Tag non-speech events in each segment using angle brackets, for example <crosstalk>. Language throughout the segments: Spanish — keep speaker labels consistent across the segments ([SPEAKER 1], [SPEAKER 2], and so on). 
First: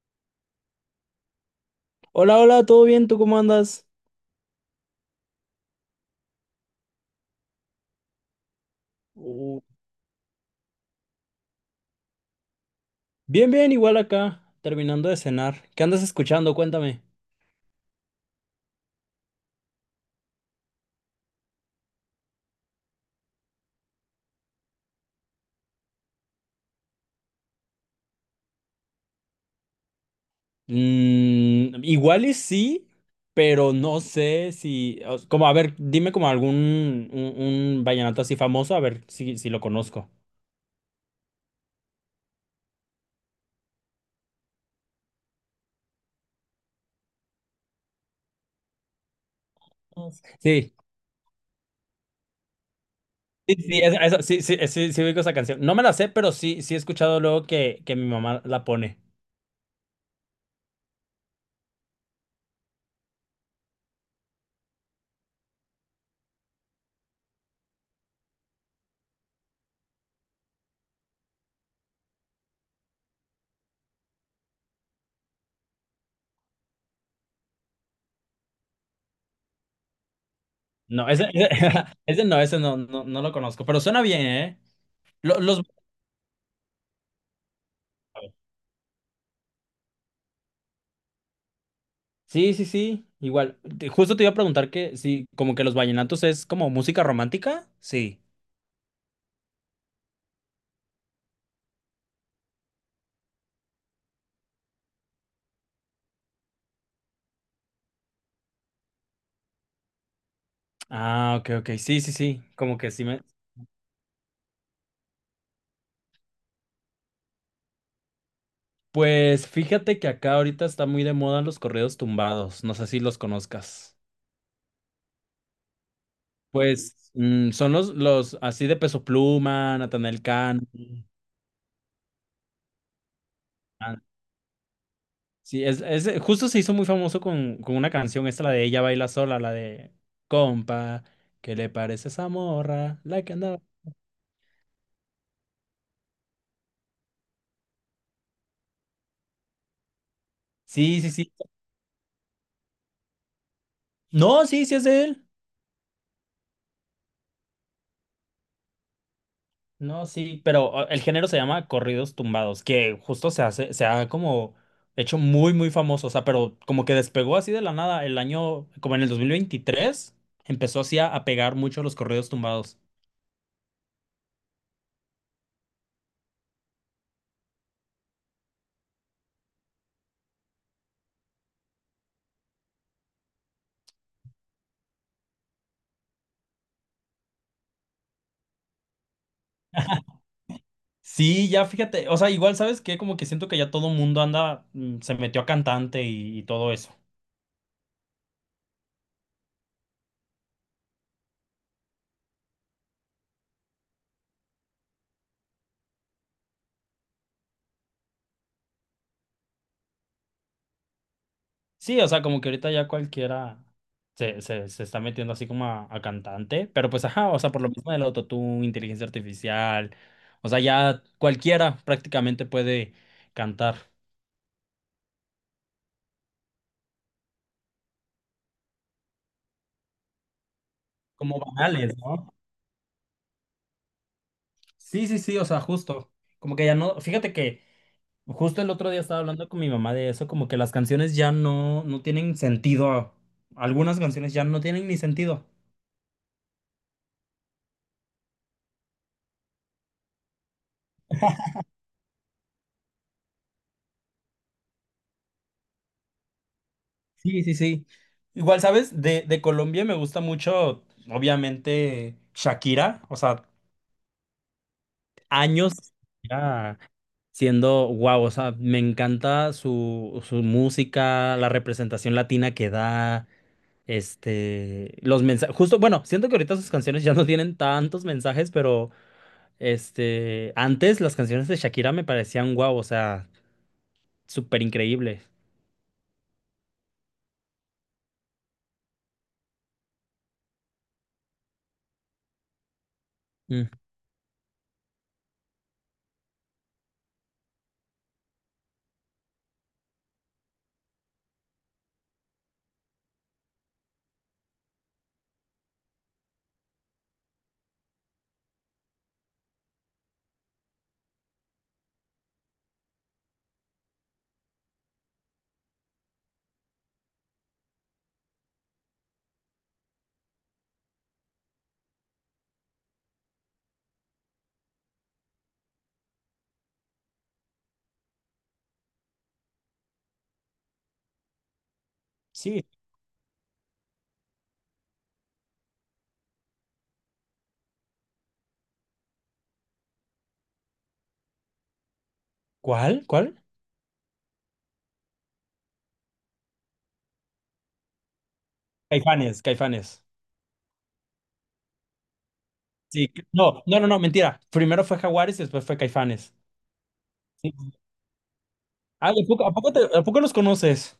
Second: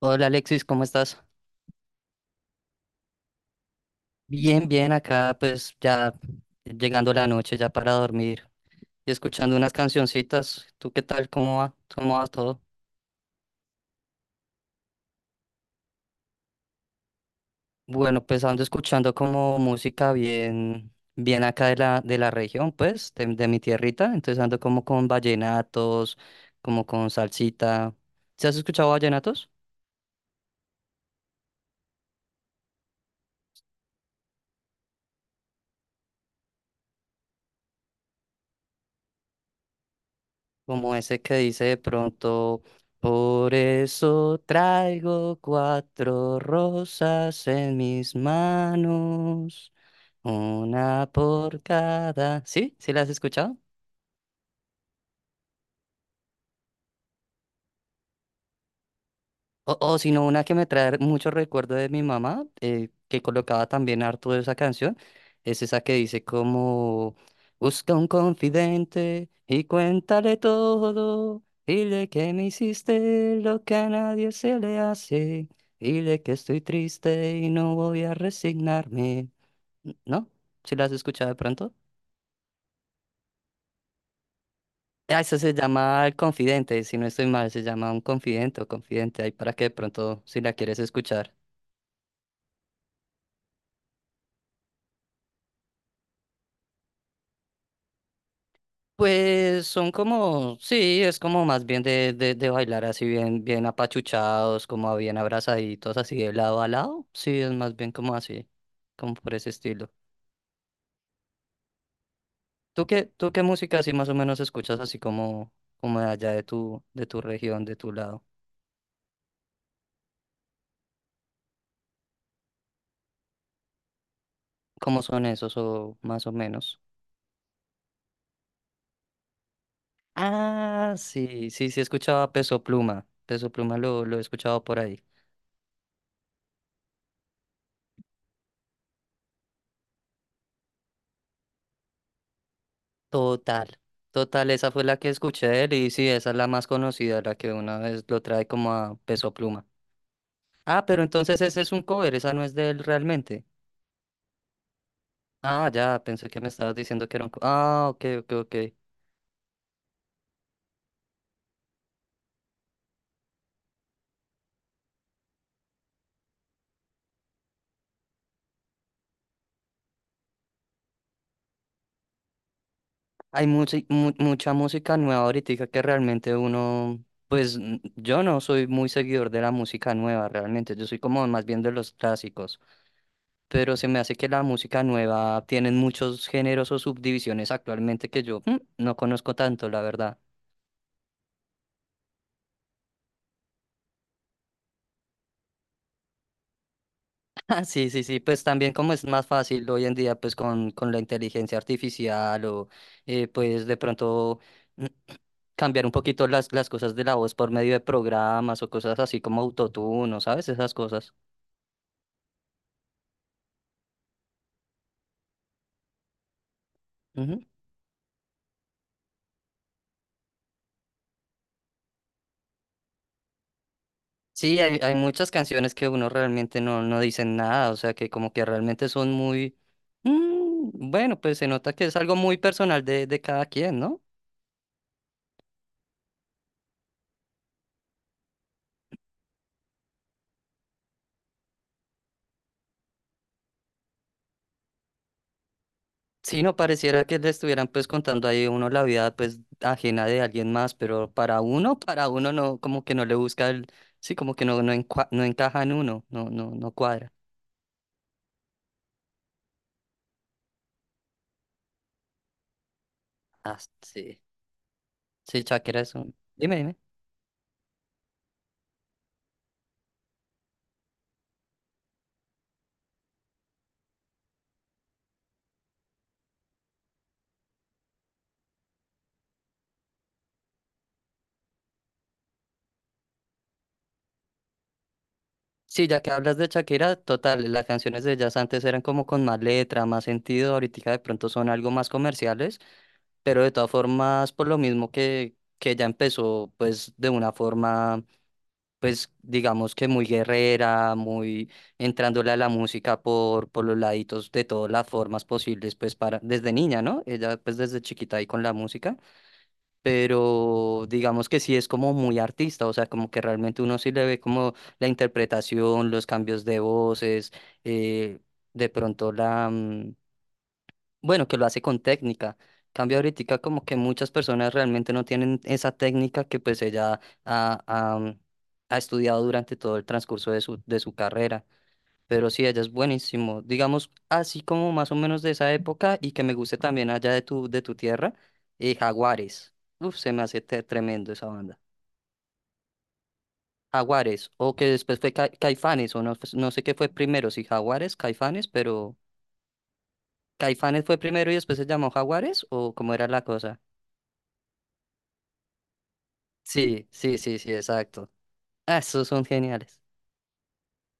[SPEAKER 1] Hola Alexis, ¿cómo estás?
[SPEAKER 2] Hola, hola, ¿todo bien? ¿Tú cómo andas?
[SPEAKER 1] Bien, bien, acá pues ya llegando la noche, ya para dormir y escuchando
[SPEAKER 2] Uh,
[SPEAKER 1] unas cancioncitas. ¿Tú qué tal? ¿Cómo va? ¿Cómo va todo?
[SPEAKER 2] Bien, bien, igual acá, terminando de cenar. ¿Qué andas escuchando? Cuéntame.
[SPEAKER 1] Bueno, pues ando escuchando como música bien, bien acá de la región, pues, de mi tierrita. Entonces ando como con vallenatos, como con salsita. ¿Se has escuchado vallenatos?
[SPEAKER 2] Mm, igual y sí, pero no sé si, o- s- como, a ver, dime como un vallenato así famoso, a ver si, si lo conozco.
[SPEAKER 1] Como ese que dice de pronto, por eso traigo cuatro rosas en mis manos,
[SPEAKER 2] Sí,
[SPEAKER 1] una por cada. ¿Sí? ¿Sí las has escuchado?
[SPEAKER 2] sí, sí, eso, sí, sí, sí, sí ubico esa canción. No me la sé, pero sí, sí he escuchado luego que mi mamá la pone.
[SPEAKER 1] O si no, una que me trae muchos recuerdos de mi mamá, que colocaba también harto de esa canción, es esa que dice como, busca un confidente y cuéntale todo, dile que me hiciste lo que a nadie se le hace, dile que estoy triste y no voy a resignarme. ¿No? ¿Si la has
[SPEAKER 2] No, ese,
[SPEAKER 1] escuchado de
[SPEAKER 2] ese,
[SPEAKER 1] pronto?
[SPEAKER 2] <laughs> ese no, no, no lo conozco, pero suena bien, ¿eh?
[SPEAKER 1] Ah, esa
[SPEAKER 2] Lo-
[SPEAKER 1] se
[SPEAKER 2] Los...
[SPEAKER 1] llama El Confidente, si no estoy mal, se llama Un Confidente o Confidente, ahí para que de pronto, si la quieres escuchar.
[SPEAKER 2] Sí, sí, sí, igual. Justo te iba a preguntar que sí, como que los vallenatos es como música romántica. Sí.
[SPEAKER 1] Pues son como, sí, es como más bien de, bailar así bien, bien apachuchados, como bien abrazaditos, así de lado a lado. Sí, es más bien como así, como por ese estilo.
[SPEAKER 2] Ah, ok, ok. Sí, sí, sí. Como
[SPEAKER 1] ¿Tú
[SPEAKER 2] que
[SPEAKER 1] qué,
[SPEAKER 2] sí me.
[SPEAKER 1] tú qué música así más o menos escuchas así como, de allá de tu región, de tu lado?
[SPEAKER 2] Pues fíjate que acá ahorita está muy de moda los corridos tumbados. No sé si los conozcas.
[SPEAKER 1] ¿Cómo son esos o más o menos?
[SPEAKER 2] Pues mm, son los así de Peso Pluma, Natanael Cano.
[SPEAKER 1] Ah, sí, sí, sí escuchaba Peso Pluma. Peso Pluma
[SPEAKER 2] Ah,
[SPEAKER 1] lo he escuchado por ahí.
[SPEAKER 2] sí, es justo se hizo muy famoso con una canción, esta la de Ella baila sola, la de Compa, ¿qué le parece esa morra? La que andaba.
[SPEAKER 1] Total, total, esa fue la que escuché de él y sí, esa es la más conocida, la que una vez lo trae como a Peso Pluma. Ah,
[SPEAKER 2] Sí,
[SPEAKER 1] pero
[SPEAKER 2] sí, sí.
[SPEAKER 1] entonces ese es un cover, esa no es de él realmente.
[SPEAKER 2] No, sí, sí es de él.
[SPEAKER 1] Ah, ya, pensé que me estabas diciendo que era un cover. Ah, ok, ok, ok.
[SPEAKER 2] No, sí, pero o, el género se llama corridos tumbados, que justo se hace, se ha como hecho muy, muy famoso, o sea, pero como que despegó así de la nada el año, como en el 2023 empezó así a pegar mucho los corridos tumbados.
[SPEAKER 1] Hay mucha, mucha música nueva ahorita que realmente uno, pues yo no soy muy seguidor de la música nueva realmente, yo soy como más bien de los clásicos, pero se me hace que la música nueva tienen muchos géneros o subdivisiones actualmente que yo no conozco tanto, la verdad.
[SPEAKER 2] Sí, ya fíjate, o sea, igual sabes que como que siento que ya todo mundo anda, mm, se metió a cantante y todo eso.
[SPEAKER 1] Ah, sí, sí, sí, pues también como es más fácil hoy en día, pues con, la inteligencia artificial o pues de pronto <clears throat> mm, cambiar un poquito las cosas de la voz por medio de programas o cosas así como autotune, ¿no ¿sabes? Esas cosas.
[SPEAKER 2] Sí, o sea, como que ahorita ya cualquiera se está metiendo así como a cantante, pero pues ajá, o
[SPEAKER 1] Ujú.
[SPEAKER 2] sea, por lo mismo del autotune, inteligencia artificial, o sea, ya cualquiera prácticamente puede cantar
[SPEAKER 1] Sí, hay muchas canciones que uno realmente no, no dicen nada, o sea que como que realmente son muy... bueno, pues
[SPEAKER 2] como
[SPEAKER 1] se nota que
[SPEAKER 2] banales,
[SPEAKER 1] es algo
[SPEAKER 2] ¿no?
[SPEAKER 1] muy personal de cada quien, ¿no?
[SPEAKER 2] Sí, sí, sí, o sea, justo, como que ya no, fíjate que justo el otro día estaba hablando con mi mamá de eso, como que las canciones ya no tienen sentido, algunas canciones ya no tienen ni sentido.
[SPEAKER 1] Sí, no pareciera que le estuvieran pues contando ahí uno la vida pues ajena de alguien más, pero para uno no, como que no le busca el, sí, como que no, no, no encaja en uno, no, no, no cuadra.
[SPEAKER 2] Sí, sí, sí. Igual, ¿sabes? De Colombia me gusta mucho, obviamente, Shakira. O sea,
[SPEAKER 1] Ah, sí, sí,
[SPEAKER 2] años
[SPEAKER 1] Shakira es un, dime, dime.
[SPEAKER 2] Shakira siendo guau. O sea, me encanta su, su música, la representación latina que da, este, los mensajes. Justo, bueno, siento que ahorita sus canciones ya no tienen tantos mensajes, pero este, antes las canciones de Shakira me parecían guau. O sea, súper increíble.
[SPEAKER 1] Sí, ya que hablas de Shakira, total, las canciones de ellas antes eran como con más letra, más sentido, ahorita de pronto son algo más comerciales, pero de todas
[SPEAKER 2] Mm.
[SPEAKER 1] formas, por lo mismo que, ella empezó pues de una forma pues digamos que muy guerrera, muy entrándole a la música por los laditos de todas las formas posibles, pues para, desde niña, ¿no? Ella pues desde chiquita ahí con la música, pero digamos que sí es como muy artista, o sea, como que realmente uno sí le ve como la interpretación, los cambios de voces, eh, de pronto la... bueno, que lo hace con técnica. Cambia ahorita como que muchas personas realmente no tienen esa técnica que pues ella ha, ha- mm, ha estudiado durante todo el transcurso de su, carrera. Pero sí, ella
[SPEAKER 2] Sí.
[SPEAKER 1] es buenísimo. Digamos, así como más o menos de esa época y que me guste también allá de tu tierra, Jaguares. Uf, se me hace tremendo esa banda.
[SPEAKER 2] ¿Cuál? ¿Cuál?
[SPEAKER 1] Jaguares, o que después fue Caifanes, o no, pues, no sé qué fue primero, si Jaguares, Caifanes, pero...
[SPEAKER 2] Caifanes, Caifanes.
[SPEAKER 1] ¿Caifanes fue primero y después se llamó Jaguares? ¿O cómo era
[SPEAKER 2] Sí,
[SPEAKER 1] la cosa?
[SPEAKER 2] no, no, no, no, mentira. Primero fue Jaguares y después fue Caifanes.
[SPEAKER 1] Sí, sí, sí, sí,
[SPEAKER 2] Sí.
[SPEAKER 1] exacto. Ah, esos
[SPEAKER 2] Ah, ¿a
[SPEAKER 1] son
[SPEAKER 2] poco, a poco
[SPEAKER 1] geniales.
[SPEAKER 2] a poco los conoces?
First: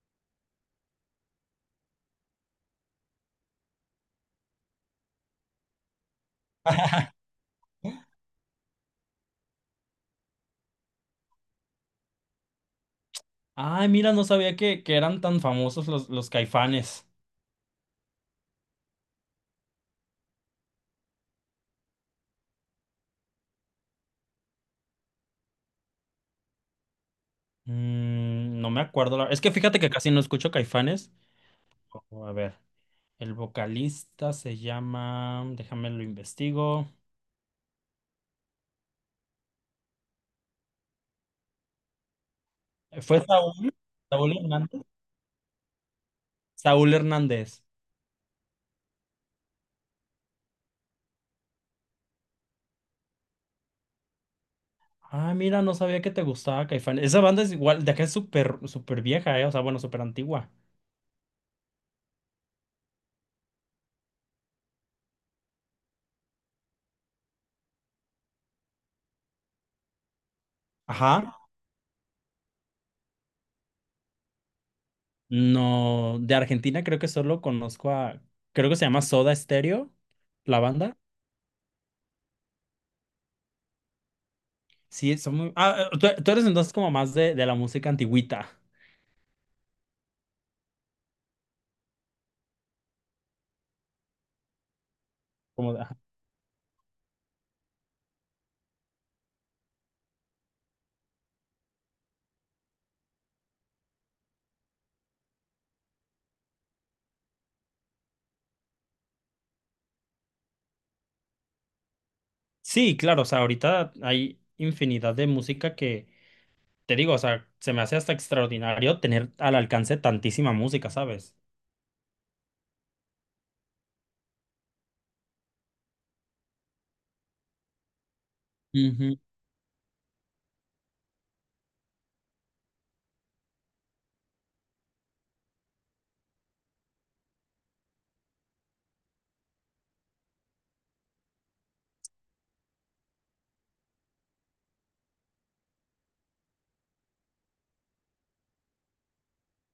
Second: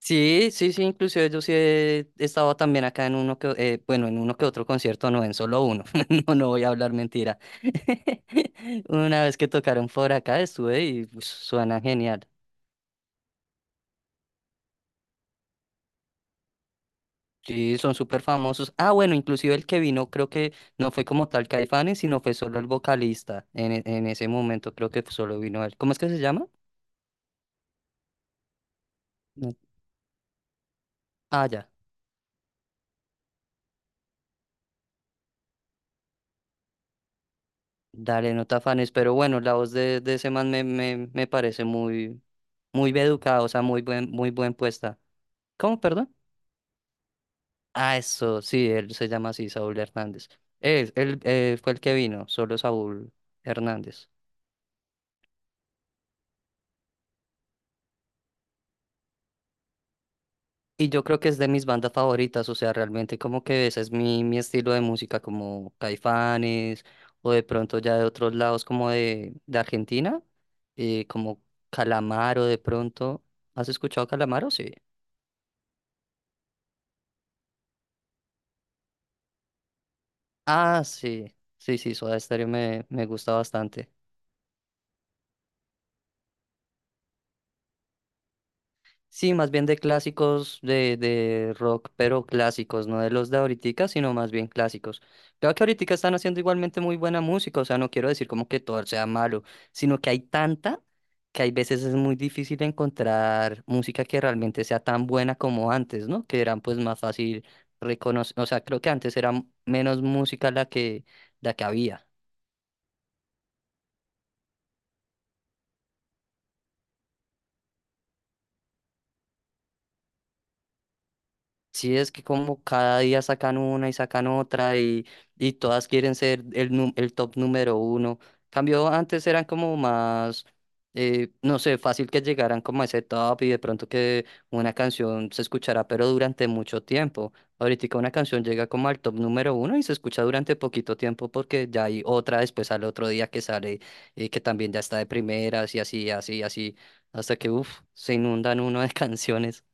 [SPEAKER 1] Sí, sí, sí, inclusive yo sí he estado también acá en uno que, bueno, en uno que otro concierto, no, en solo uno. <laughs> No, no voy a hablar
[SPEAKER 2] <laughs>
[SPEAKER 1] mentira. <laughs> Una vez que tocaron por acá estuve y pues, suena genial.
[SPEAKER 2] Ay, mira, no sabía que eran tan famosos los Caifanes.
[SPEAKER 1] Sí, son súper famosos. Ah, bueno, inclusive el que vino creo que no fue como tal Caifanes, sino fue solo el vocalista en ese momento, creo que solo vino él. ¿Cómo es que se llama?
[SPEAKER 2] Mm, no me acuerdo. Es que
[SPEAKER 1] No.
[SPEAKER 2] fíjate que casi no escucho Caifanes.
[SPEAKER 1] Ah, ya.
[SPEAKER 2] Oh, a ver, el vocalista se llama, déjame lo investigo.
[SPEAKER 1] Dale, no te afanes, pero bueno, la voz de, ese man me parece muy, muy bien
[SPEAKER 2] ¿Fue
[SPEAKER 1] educada, o sea,
[SPEAKER 2] Saúl?
[SPEAKER 1] muy buen, muy
[SPEAKER 2] ¿Saúl
[SPEAKER 1] buen
[SPEAKER 2] Hernández?
[SPEAKER 1] puesta. ¿Cómo, perdón?
[SPEAKER 2] Saúl Hernández.
[SPEAKER 1] Ah, eso, sí, él se llama así, Saúl Hernández. Él, fue el que vino, solo Saúl Hernández.
[SPEAKER 2] Ah, mira, no sabía que te gustaba Caifanes. Esa banda es igual, de acá es súper, súper vieja, ¿eh? O sea, bueno, súper antigua.
[SPEAKER 1] Y yo creo que es de mis bandas favoritas, o sea, realmente como que ese es mi estilo de música, como Caifanes, o de pronto ya de otros lados, como de, Argentina,
[SPEAKER 2] Ajá.
[SPEAKER 1] como Calamaro de pronto. ¿Has escuchado Calamaro? Sí.
[SPEAKER 2] No, de Argentina creo que solo conozco a, creo que se llama Soda Stereo, la
[SPEAKER 1] Ah,
[SPEAKER 2] banda.
[SPEAKER 1] sí, sí, sí, Soda Stereo me gusta bastante.
[SPEAKER 2] Sí, son muy... Ah, tú, tú eres entonces como más de la música antigüita.
[SPEAKER 1] Sí, más bien de clásicos de rock, pero clásicos, no de los de ahoritica, sino más bien clásicos. Creo que ahoritica
[SPEAKER 2] Ajá.
[SPEAKER 1] están haciendo igualmente muy buena música, o sea, no quiero decir como que todo sea malo, sino que hay tanta que hay veces es muy difícil encontrar música que realmente sea tan buena como antes, ¿no? Que eran pues más fácil reconocer, o sea, creo que antes era menos música la que había.
[SPEAKER 2] Sí, claro, o sea, ahorita hay infinidad de música que, te digo, o sea, se me hace hasta extraordinario tener al alcance tantísima música, ¿sabes?
[SPEAKER 1] Sí, es que como cada día sacan una y sacan otra y todas quieren ser el, el top número uno. Cambio,
[SPEAKER 2] Ujú.
[SPEAKER 1] antes eran como más, no sé, fácil que llegaran como a ese top y de pronto que una canción se escuchará, pero durante mucho tiempo. Ahorita una canción llega como al top número uno y se escucha durante poquito tiempo porque ya hay otra después al otro día que sale que también ya está de primeras y así, así, así, hasta que, uff, se inundan uno de <laughs> canciones.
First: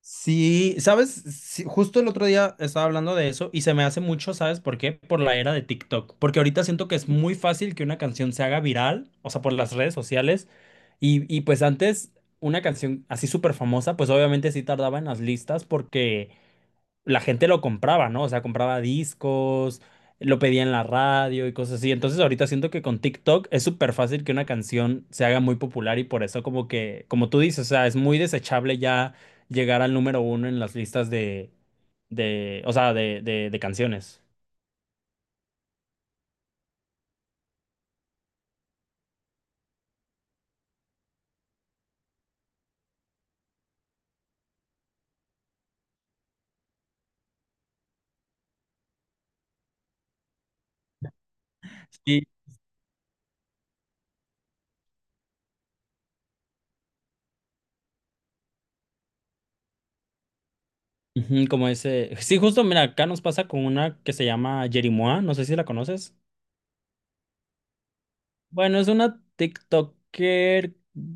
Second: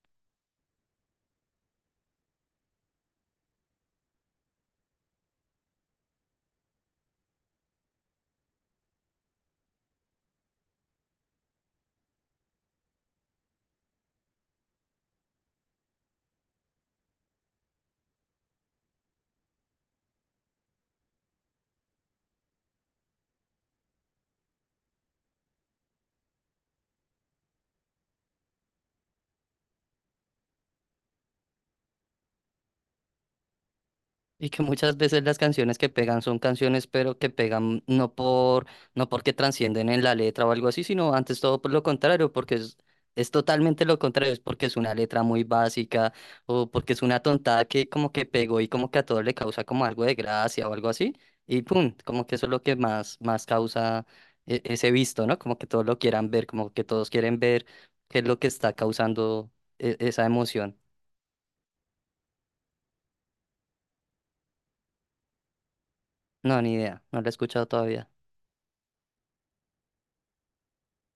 [SPEAKER 2] Sí, sabes, sí, justo el otro día estaba hablando de eso y se me hace mucho, ¿sabes por qué? Por la era de TikTok, porque ahorita siento que es muy fácil que una canción se haga viral, o sea, por las redes sociales, y pues antes una canción así súper famosa, pues obviamente sí tardaba en las listas porque la gente lo compraba, ¿no? O sea, compraba discos, lo pedía en la radio y cosas así. Entonces ahorita siento que con TikTok es súper fácil que una canción se haga muy popular y por eso como que, como tú dices, o sea, es muy desechable ya llegar al número uno en las listas de, o sea, de canciones.
[SPEAKER 1] Y que muchas veces las canciones que pegan son canciones, pero que pegan no porque transcienden en la letra o algo así, sino antes todo por lo contrario, porque es totalmente lo contrario, es porque es una letra muy básica o porque es una tontada que como que pegó y como que a todos le causa como algo de gracia o algo así, y pum,
[SPEAKER 2] Sí.
[SPEAKER 1] como que eso es lo que más, más causa ese visto, ¿no? Como que todos lo quieran ver, como que todos quieren ver qué es lo que está causando esa emoción.
[SPEAKER 2] Ujú, como ese. Sí, justo, mira, acá nos pasa con una que se llama Jerimois, no sé si la conoces.
[SPEAKER 1] No, ni idea, no la he escuchado todavía.
[SPEAKER 2] Bueno, es una TikToker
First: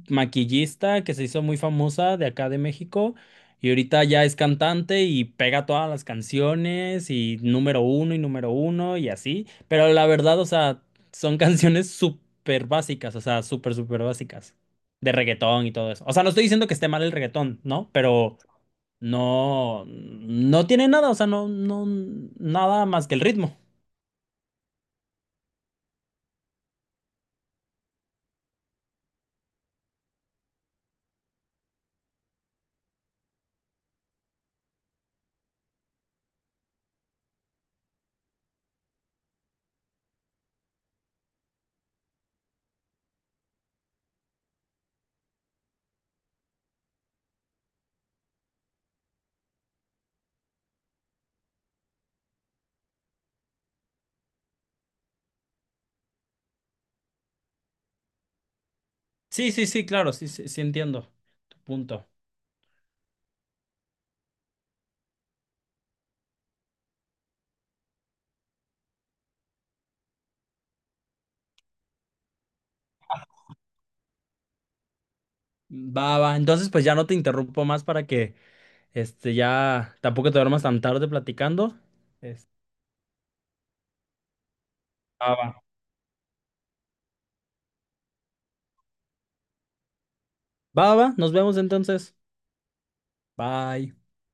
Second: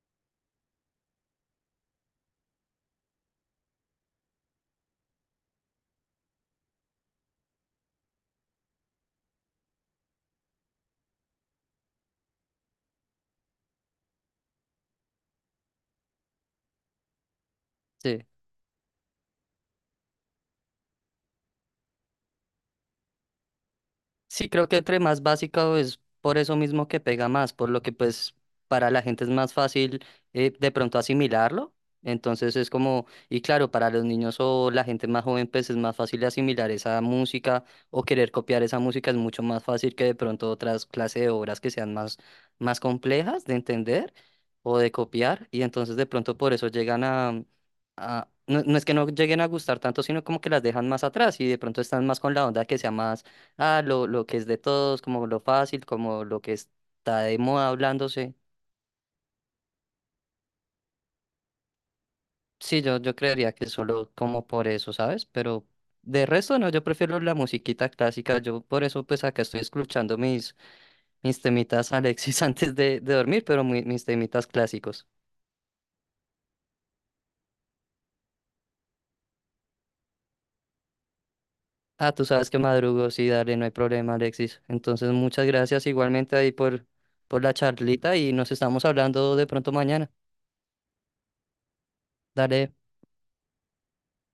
[SPEAKER 2] maquillista que se hizo muy famosa de acá de México y ahorita ya es cantante y pega todas las canciones y número uno y número uno y así. Pero la verdad, o sea, son <laughs> canciones súper básicas, o sea, súper, súper básicas de reggaetón y todo eso. O sea, no estoy diciendo que esté mal el reggaetón, ¿no?
[SPEAKER 1] Sí.
[SPEAKER 2] Pero no, no tiene nada, o sea, no, no, nada más que el ritmo.
[SPEAKER 1] Sí, creo que entre más básica es por eso mismo que pega más, por lo que pues para la gente es más fácil de pronto asimilarlo. Entonces es como, y claro, para los niños o la gente más joven pues es más fácil asimilar esa música o querer copiar esa música es mucho más fácil que de pronto otras clases de obras que sean más, más complejas de entender o de copiar. Y entonces de pronto por eso no, no es que no lleguen a gustar tanto, sino como que las dejan más atrás y de pronto están más con la onda que sea más. Ah, lo que es de todos, como lo fácil, como lo que está de moda hablándose.
[SPEAKER 2] Sí, sí, sí, claro, sí, sí, sí entiendo tu punto.
[SPEAKER 1] Sí, yo creería que solo como por eso, ¿sabes? Pero de resto no, yo prefiero la musiquita clásica. Yo por eso pues acá estoy escuchando mis temitas Alexis <laughs> antes de, dormir, pero mis temitas clásicos.
[SPEAKER 2] Va, va. Entonces, pues ya no te interrumpo más para que este ya tampoco te duermas tan tarde platicando.
[SPEAKER 1] Ah, tú
[SPEAKER 2] Es-
[SPEAKER 1] sabes que madrugo, sí, dale, no hay problema, Alexis. Entonces,
[SPEAKER 2] Va,
[SPEAKER 1] muchas
[SPEAKER 2] va.
[SPEAKER 1] gracias igualmente ahí por, la charlita y nos estamos hablando de pronto mañana.
[SPEAKER 2] Va, va. Nos vemos entonces.
[SPEAKER 1] Dale.
[SPEAKER 2] Bye.